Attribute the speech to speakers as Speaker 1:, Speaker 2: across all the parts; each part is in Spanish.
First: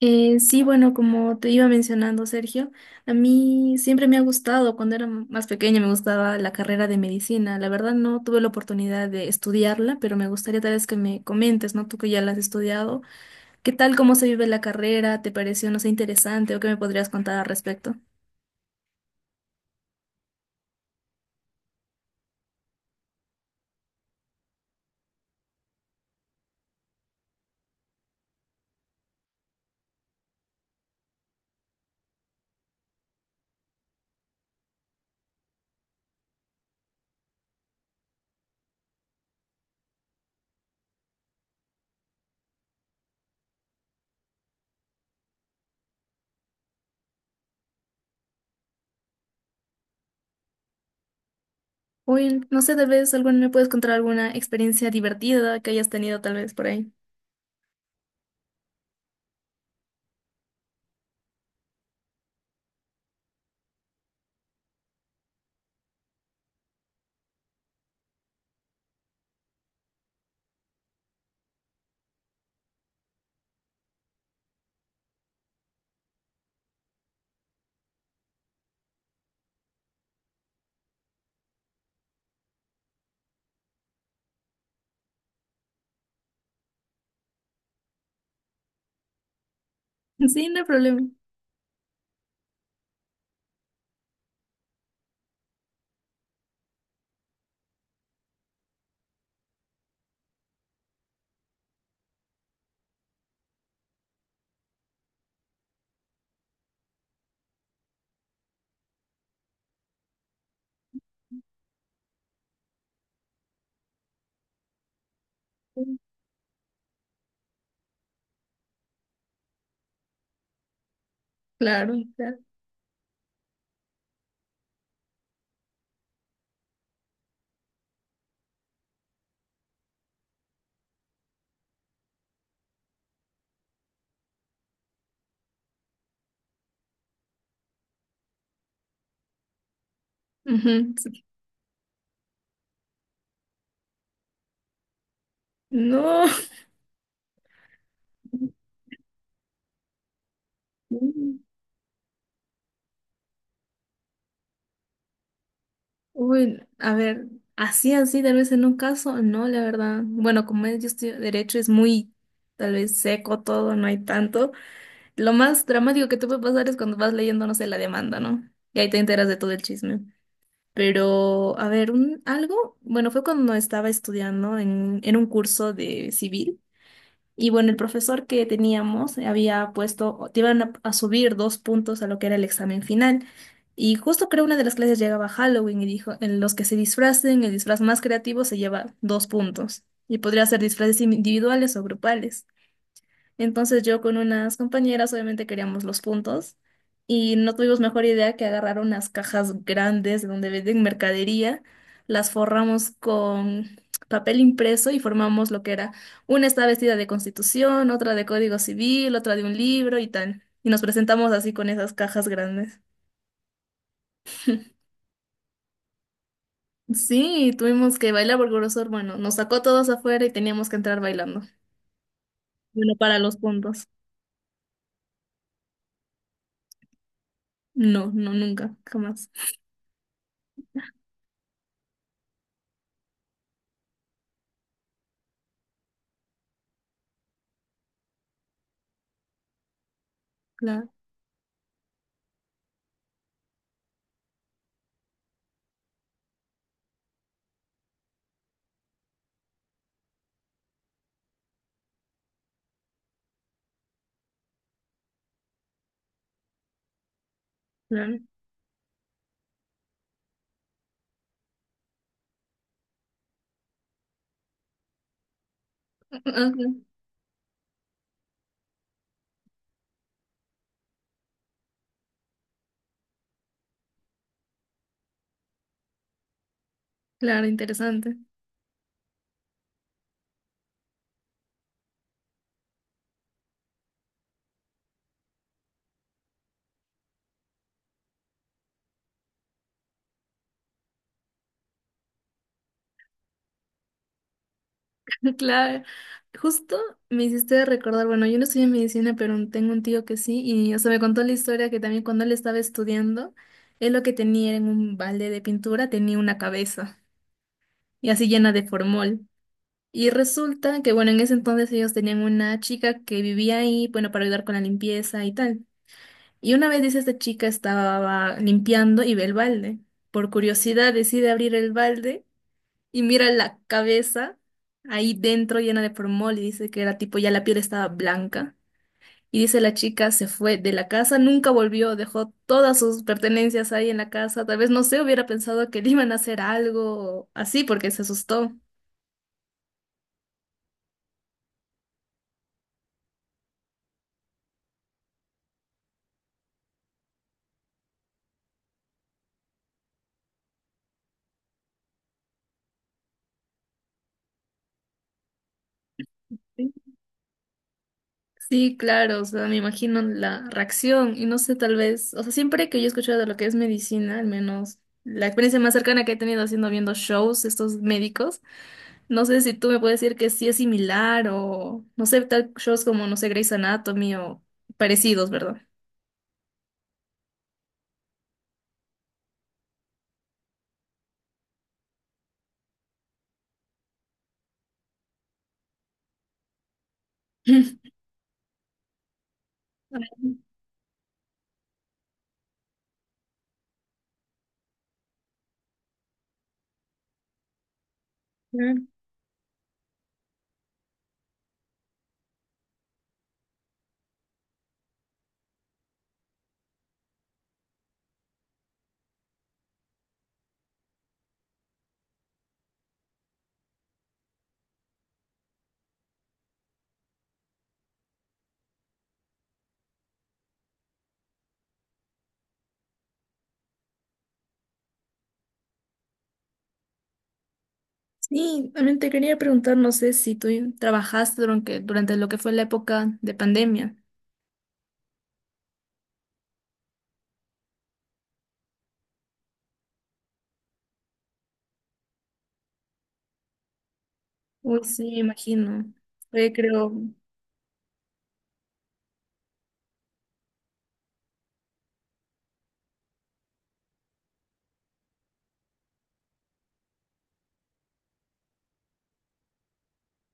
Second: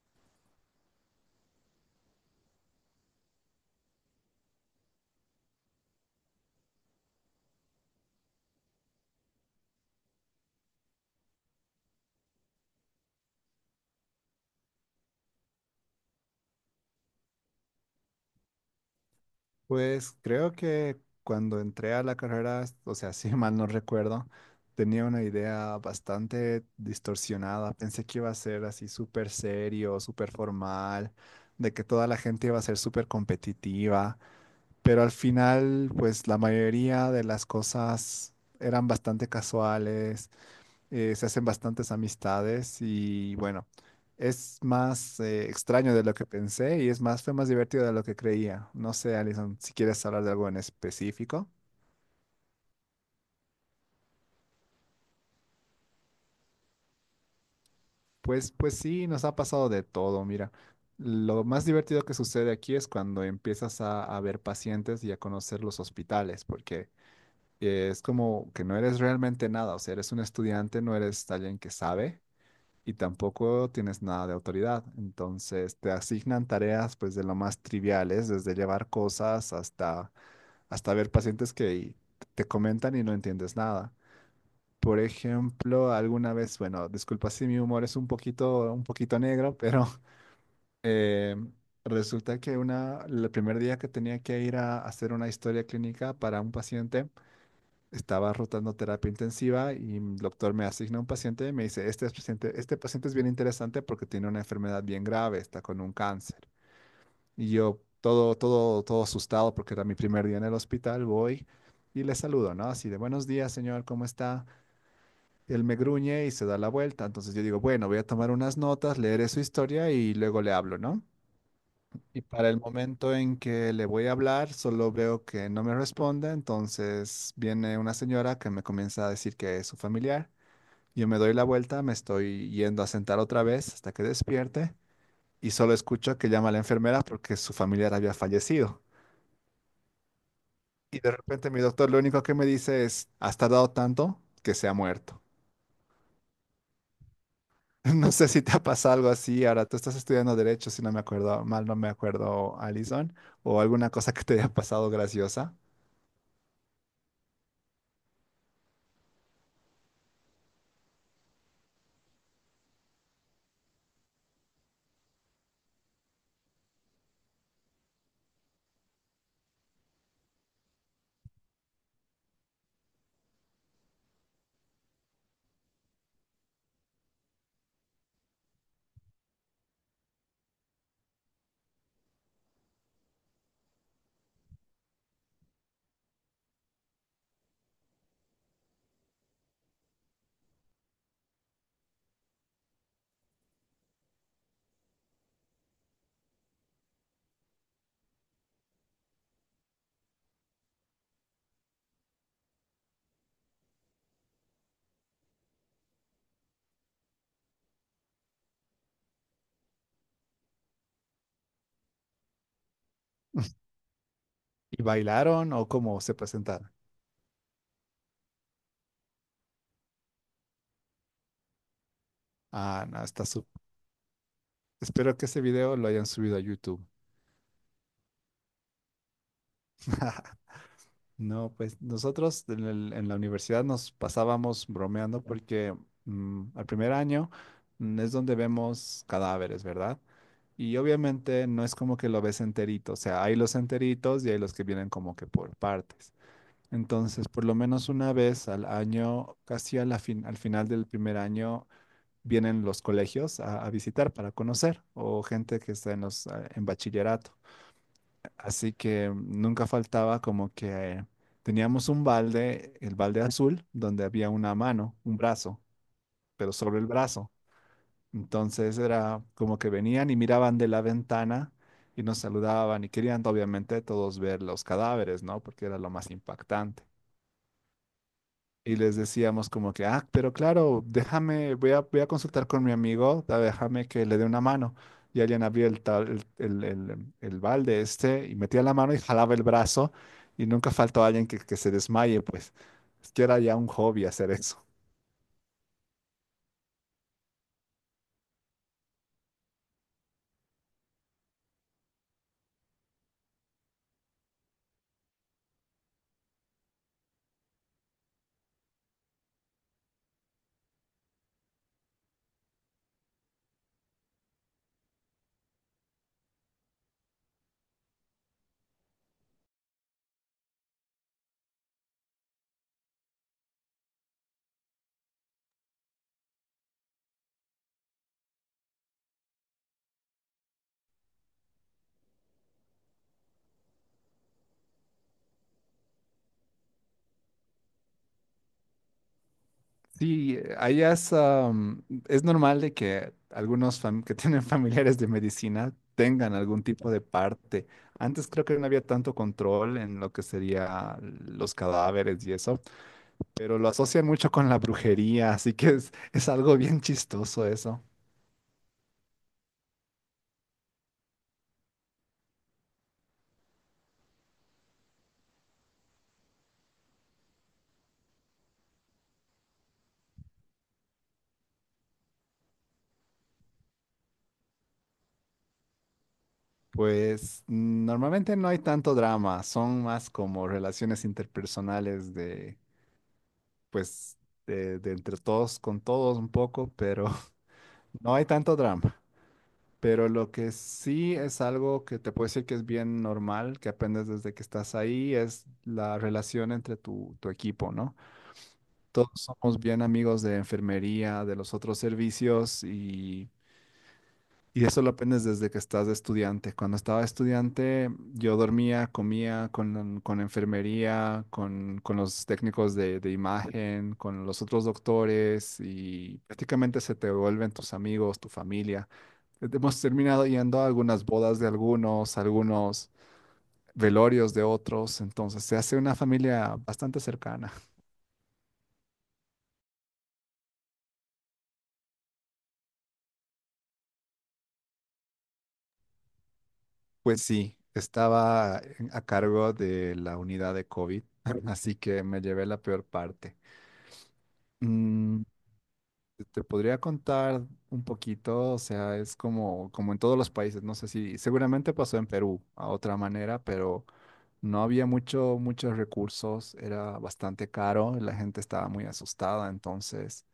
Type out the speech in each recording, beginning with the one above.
Speaker 1: Sí, bueno, como te iba mencionando, Sergio, a mí siempre me ha gustado. Cuando era más pequeña me gustaba la carrera de medicina. La verdad no tuve la oportunidad de estudiarla, pero me gustaría tal vez que me comentes, ¿no? Tú que ya la has estudiado, ¿qué tal, cómo se vive la carrera? ¿Te pareció, no sé, interesante o qué me podrías contar al respecto?
Speaker 2: Pues creo que cuando entré a la carrera, o sea, si mal no recuerdo, tenía una idea bastante distorsionada. Pensé que iba a ser así súper serio, súper formal, de que toda la gente iba a ser súper competitiva, pero al final, pues la mayoría de las cosas eran bastante casuales. Se hacen bastantes amistades y bueno, es más extraño de lo que pensé y es más, fue más divertido de lo que creía. No sé, Alison, si quieres hablar de algo en específico.
Speaker 1: Uy, no sé, tal vez alguna, me puedes contar alguna experiencia divertida que hayas tenido tal vez por ahí.
Speaker 2: Pues sí, nos ha pasado de todo, mira. Lo más divertido que sucede aquí es cuando empiezas a ver pacientes y a conocer los hospitales, porque es como que no eres realmente nada, o sea, eres un estudiante, no eres alguien que sabe, y tampoco tienes nada de autoridad. Entonces te asignan tareas pues de lo más triviales, desde llevar cosas hasta, hasta ver pacientes que te comentan y no entiendes nada. Por ejemplo, alguna vez, bueno, disculpa si mi humor es un poquito negro, pero
Speaker 1: Sí, no hay problema.
Speaker 2: eh, resulta que una, el primer día que tenía que ir a hacer una historia clínica para un paciente, estaba rotando terapia intensiva y el doctor me asigna un paciente y me dice, este es paciente, este paciente es bien interesante porque tiene una enfermedad bien grave, está con un cáncer. Y yo todo, todo, todo asustado porque era mi primer día en el hospital, voy y le saludo, ¿no? Así de, buenos días, señor, ¿cómo está? Él me gruñe y se da la vuelta. Entonces yo digo, bueno, voy a tomar unas notas, leeré su historia y luego le hablo, ¿no?
Speaker 1: Claro,
Speaker 2: Y
Speaker 1: claro.
Speaker 2: para el momento en que le voy a hablar, solo veo que no me responde, entonces viene una señora que me comienza a decir que es su familiar. Yo me doy la vuelta, me estoy yendo a sentar otra vez hasta que despierte y solo escucho que llama a la enfermera porque su familiar había fallecido.
Speaker 1: Ujú,
Speaker 2: Y de
Speaker 1: sí.
Speaker 2: repente mi doctor lo único que me dice es, has tardado tanto que se ha muerto.
Speaker 1: No.
Speaker 2: No sé si te ha pasado algo así. Ahora tú estás estudiando derecho, si no me acuerdo mal, no me acuerdo, Alison, o alguna cosa que te haya pasado graciosa.
Speaker 1: Uy, a ver, así, así, tal vez en un caso, no, la verdad. Bueno, como es, yo estudio derecho, es muy, tal vez seco todo, no hay tanto. Lo más dramático que te puede pasar es cuando vas leyendo, no sé, la demanda, ¿no? Y ahí te enteras de todo el chisme. Pero, a ver, un, algo, bueno, fue cuando estaba estudiando en un curso de civil. Y bueno, el profesor que teníamos había puesto, te iban a subir dos puntos a lo que era el examen final. Y justo creo una de las clases llegaba Halloween y dijo, en los que se disfracen, el disfraz más creativo se lleva dos puntos. Y podría ser disfraces individuales o grupales. Entonces yo con unas compañeras obviamente queríamos los puntos y no tuvimos mejor idea que agarrar unas cajas grandes donde venden mercadería, las forramos con papel impreso y formamos lo que era una está vestida de Constitución, otra de Código Civil, otra de un libro y tal. Y nos presentamos así con esas cajas grandes.
Speaker 2: ¿Y bailaron o cómo se presentaron?
Speaker 1: Sí, tuvimos que bailar porque Grosor, hermano nos sacó todos afuera y teníamos que entrar bailando.
Speaker 2: Ah,
Speaker 1: Bueno,
Speaker 2: no,
Speaker 1: para
Speaker 2: está
Speaker 1: los
Speaker 2: su...
Speaker 1: puntos.
Speaker 2: Espero que ese video lo hayan subido a YouTube.
Speaker 1: No, no, nunca, jamás.
Speaker 2: No, pues nosotros en, en la universidad nos pasábamos bromeando porque al primer año es donde vemos cadáveres, ¿verdad? Y
Speaker 1: Claro,
Speaker 2: obviamente no es como que lo ves enterito, o sea, hay los enteritos y hay los que vienen como que por partes. Entonces, por lo menos una vez al año, casi a la al final del primer año, vienen los colegios a visitar para conocer o gente que está en los en bachillerato.
Speaker 1: claro.
Speaker 2: Así que nunca faltaba como que teníamos un balde, el balde azul, donde había una mano, un brazo, pero sobre el brazo. Entonces era como que venían y miraban de la ventana y nos saludaban y querían obviamente todos ver los cadáveres, ¿no? Porque era lo más impactante.
Speaker 1: Claro, interesante.
Speaker 2: Y les decíamos como que, ah, pero claro, déjame, voy a consultar con mi amigo, déjame que le dé una mano. Y alguien abría el, el balde este y metía la mano y jalaba el brazo y nunca faltó alguien que se desmaye, pues es que era ya un hobby hacer eso.
Speaker 1: Claro, justo me hiciste recordar, bueno, yo no estudié medicina, pero tengo un tío que sí, y o sea, me contó la historia que también cuando él estaba estudiando, él lo que tenía era en un balde de pintura tenía una cabeza, y así llena de formol. Y resulta que, bueno, en ese entonces ellos tenían una chica que vivía ahí, bueno, para ayudar con la limpieza y tal. Y una vez dice, esta chica estaba limpiando y ve el balde. Por curiosidad decide abrir el balde, y mira la cabeza ahí dentro llena de formol y dice que era tipo ya la piel estaba blanca. Y dice la chica se fue de la casa, nunca volvió, dejó todas sus pertenencias ahí en la casa. Tal vez no sé, hubiera pensado que le iban a hacer algo o así porque se asustó.
Speaker 2: Sí, allá es, es normal de que algunos que tienen familiares de medicina tengan algún tipo de parte. Antes creo que no había tanto control en lo que sería los cadáveres y eso. Pero lo asocian mucho con la brujería, así que es algo bien chistoso eso.
Speaker 1: Sí, claro, o sea, me imagino la reacción y no sé, tal vez, o sea, siempre que yo he escuchado de lo que es medicina, al menos la experiencia más cercana que he tenido haciendo viendo shows, estos médicos, no sé si tú me puedes decir que sí es similar o, no sé, tal shows como, no sé, Grey's Anatomy o parecidos, ¿verdad?
Speaker 2: Pues normalmente no hay tanto drama, son más como relaciones interpersonales de, pues, de entre todos con todos un poco, pero no hay tanto drama. Pero lo que sí es algo que te puedo decir que es bien normal, que aprendes desde que estás ahí, es la relación entre tu equipo, ¿no?
Speaker 1: Claro.
Speaker 2: Todos somos bien amigos de enfermería, de los otros servicios y eso lo aprendes desde que estás de estudiante. Cuando estaba estudiante, yo dormía, comía con enfermería, con los técnicos de imagen, con los otros doctores y prácticamente se te vuelven tus amigos, tu familia. Hemos terminado yendo a algunas bodas de algunos, algunos velorios de otros, entonces se hace una familia bastante cercana.
Speaker 1: Sí, también te quería preguntar, no sé si tú trabajaste durante lo que fue la época de pandemia.
Speaker 2: Pues sí, estaba a cargo de la unidad de COVID, así que me llevé la peor parte.
Speaker 1: Uy, sí, me
Speaker 2: Mm,
Speaker 1: imagino.
Speaker 2: Te
Speaker 1: Fue,
Speaker 2: podría
Speaker 1: creo,
Speaker 2: contar un poquito, o sea, es como, como en todos los países, no sé si seguramente pasó en Perú a otra manera, pero no había mucho, muchos recursos, era bastante caro, la gente estaba muy asustada, entonces,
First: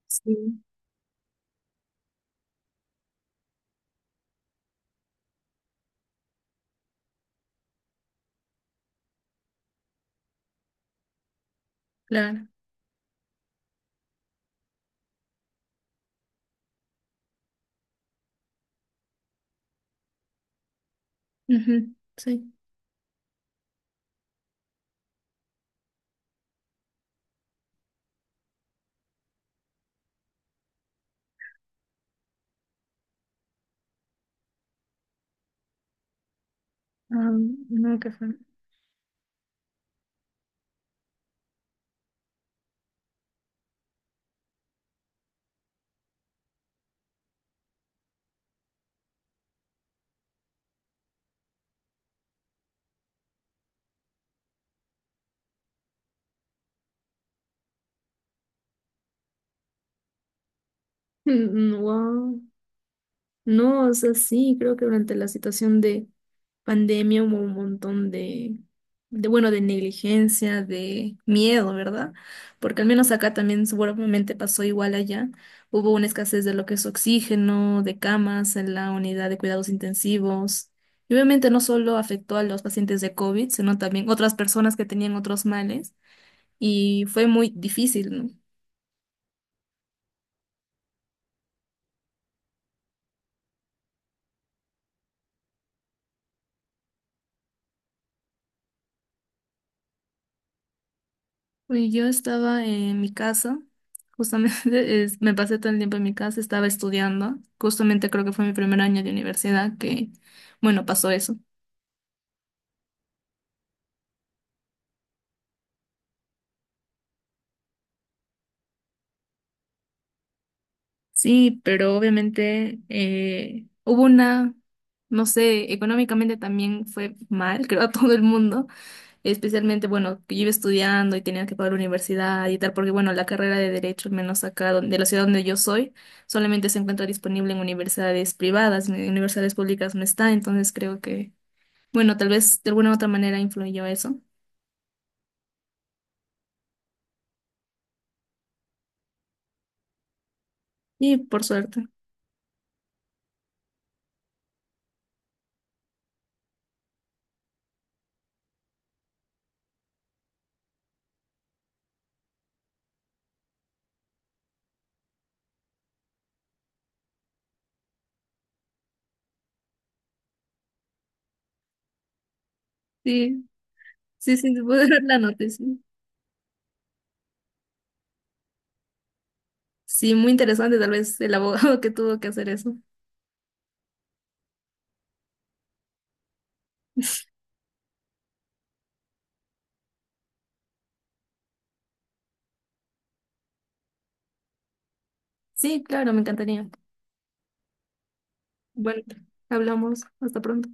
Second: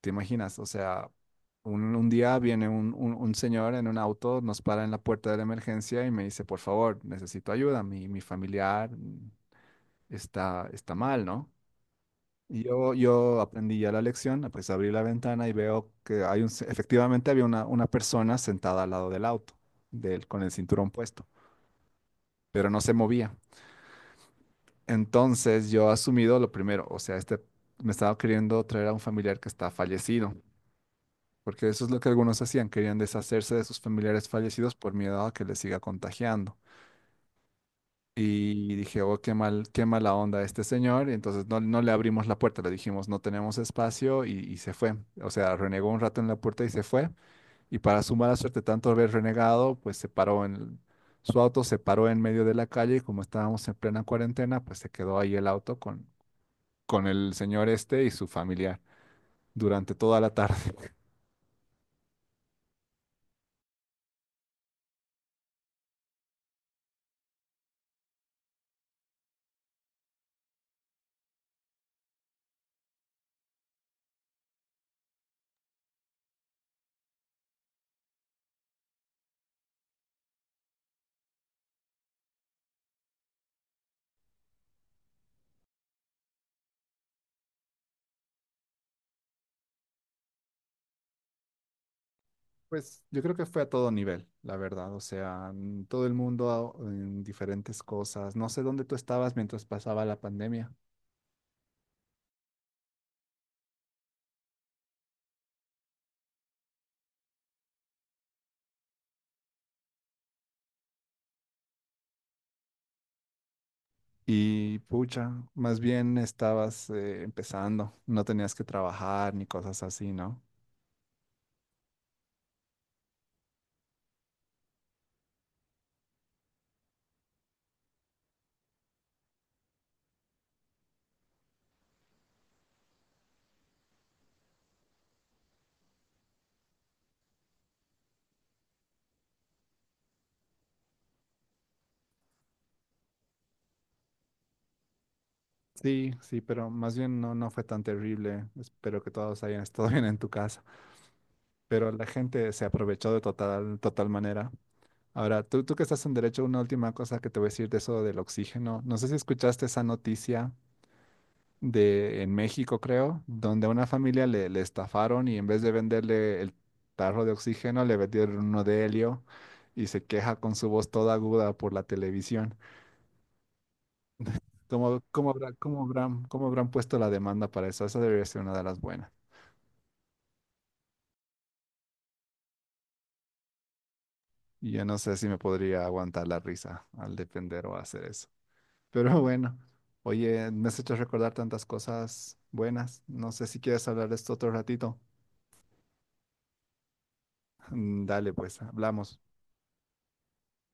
Speaker 2: ¿te imaginas?
Speaker 1: sí,
Speaker 2: O sea, un, un día viene un señor en un auto, nos para en la puerta de la emergencia y me dice, por favor, necesito ayuda, mi familiar está, está mal, ¿no?
Speaker 1: claro.
Speaker 2: Yo aprendí ya la lección, ah, pues abrí la ventana y veo que hay un, efectivamente había una persona sentada al lado del auto, del, con el cinturón puesto,
Speaker 1: Ujú, sí.
Speaker 2: pero no se movía. Entonces yo asumido lo primero, o sea, este me estaba queriendo traer a un familiar que está fallecido, porque eso es lo que algunos hacían, querían deshacerse de sus familiares fallecidos por miedo a que les siga contagiando.
Speaker 1: Ah, no, qué fue.
Speaker 2: Y dije, oh, qué mal, qué mala onda este señor. Y entonces no, no le abrimos la puerta, le dijimos, no tenemos espacio y se fue. O sea, renegó un rato en la puerta y se fue. Y para su mala suerte, tanto haber renegado, pues se paró en, su auto se paró en medio de la calle y como estábamos en plena cuarentena, pues se quedó ahí el auto con el señor este y su familiar durante toda la tarde.
Speaker 1: Wow. No, o sea, sí, creo que durante la situación de pandemia hubo un montón de bueno, de negligencia, de miedo, ¿verdad? Porque al menos acá también seguramente pasó igual allá. Hubo una escasez de lo que es oxígeno, de camas en la unidad de cuidados intensivos. Y obviamente no solo afectó a los pacientes de COVID, sino también otras personas que tenían otros males. Y fue muy difícil, ¿no?
Speaker 2: Pues yo creo que fue a todo nivel, la verdad. O sea, todo el mundo en diferentes cosas. No sé dónde tú estabas mientras pasaba la pandemia.
Speaker 1: Uy, yo estaba en mi casa, justamente me pasé todo el tiempo en mi casa, estaba estudiando, justamente creo que fue mi primer año de universidad que, bueno, pasó eso.
Speaker 2: Y pucha, más bien estabas empezando, no tenías que trabajar ni cosas así, ¿no?
Speaker 1: Sí, pero obviamente hubo una, no sé, económicamente también fue mal, creo, a todo el mundo, especialmente, bueno, que yo iba estudiando y tenía que pagar la universidad y tal, porque, bueno, la carrera de Derecho, al menos acá de la ciudad donde yo soy, solamente se encuentra disponible en universidades privadas, en universidades públicas no está, entonces creo que, bueno, tal vez de alguna u otra manera influyó eso.
Speaker 2: Sí, sí, pero más bien no, no fue tan terrible. Espero que todos hayan estado bien en tu casa.
Speaker 1: Y por suerte.
Speaker 2: Pero la gente se aprovechó de total, total manera. Ahora, tú que estás en derecho, una última cosa que te voy a decir de eso del oxígeno. No sé si escuchaste esa noticia de en México, creo, donde a una familia le, le estafaron y en vez de venderle el tarro de oxígeno, le vendieron uno de helio y se queja con su voz toda aguda por la televisión.
Speaker 1: Sí, sí, sí, te puedo dar
Speaker 2: ¿Cómo,
Speaker 1: la noticia.
Speaker 2: cómo habrán puesto la demanda para eso? Esa debería ser una de las buenas.
Speaker 1: Sí, muy interesante, tal vez el abogado que tuvo que hacer eso.
Speaker 2: Y yo no sé si me podría aguantar la risa al defender o hacer eso. Pero bueno, oye, me has hecho recordar tantas cosas buenas. No sé si quieres hablar de esto otro ratito.
Speaker 1: Sí, claro, me encantaría.
Speaker 2: Dale, pues,
Speaker 1: Bueno,
Speaker 2: hablamos.
Speaker 1: hablamos. Hasta pronto.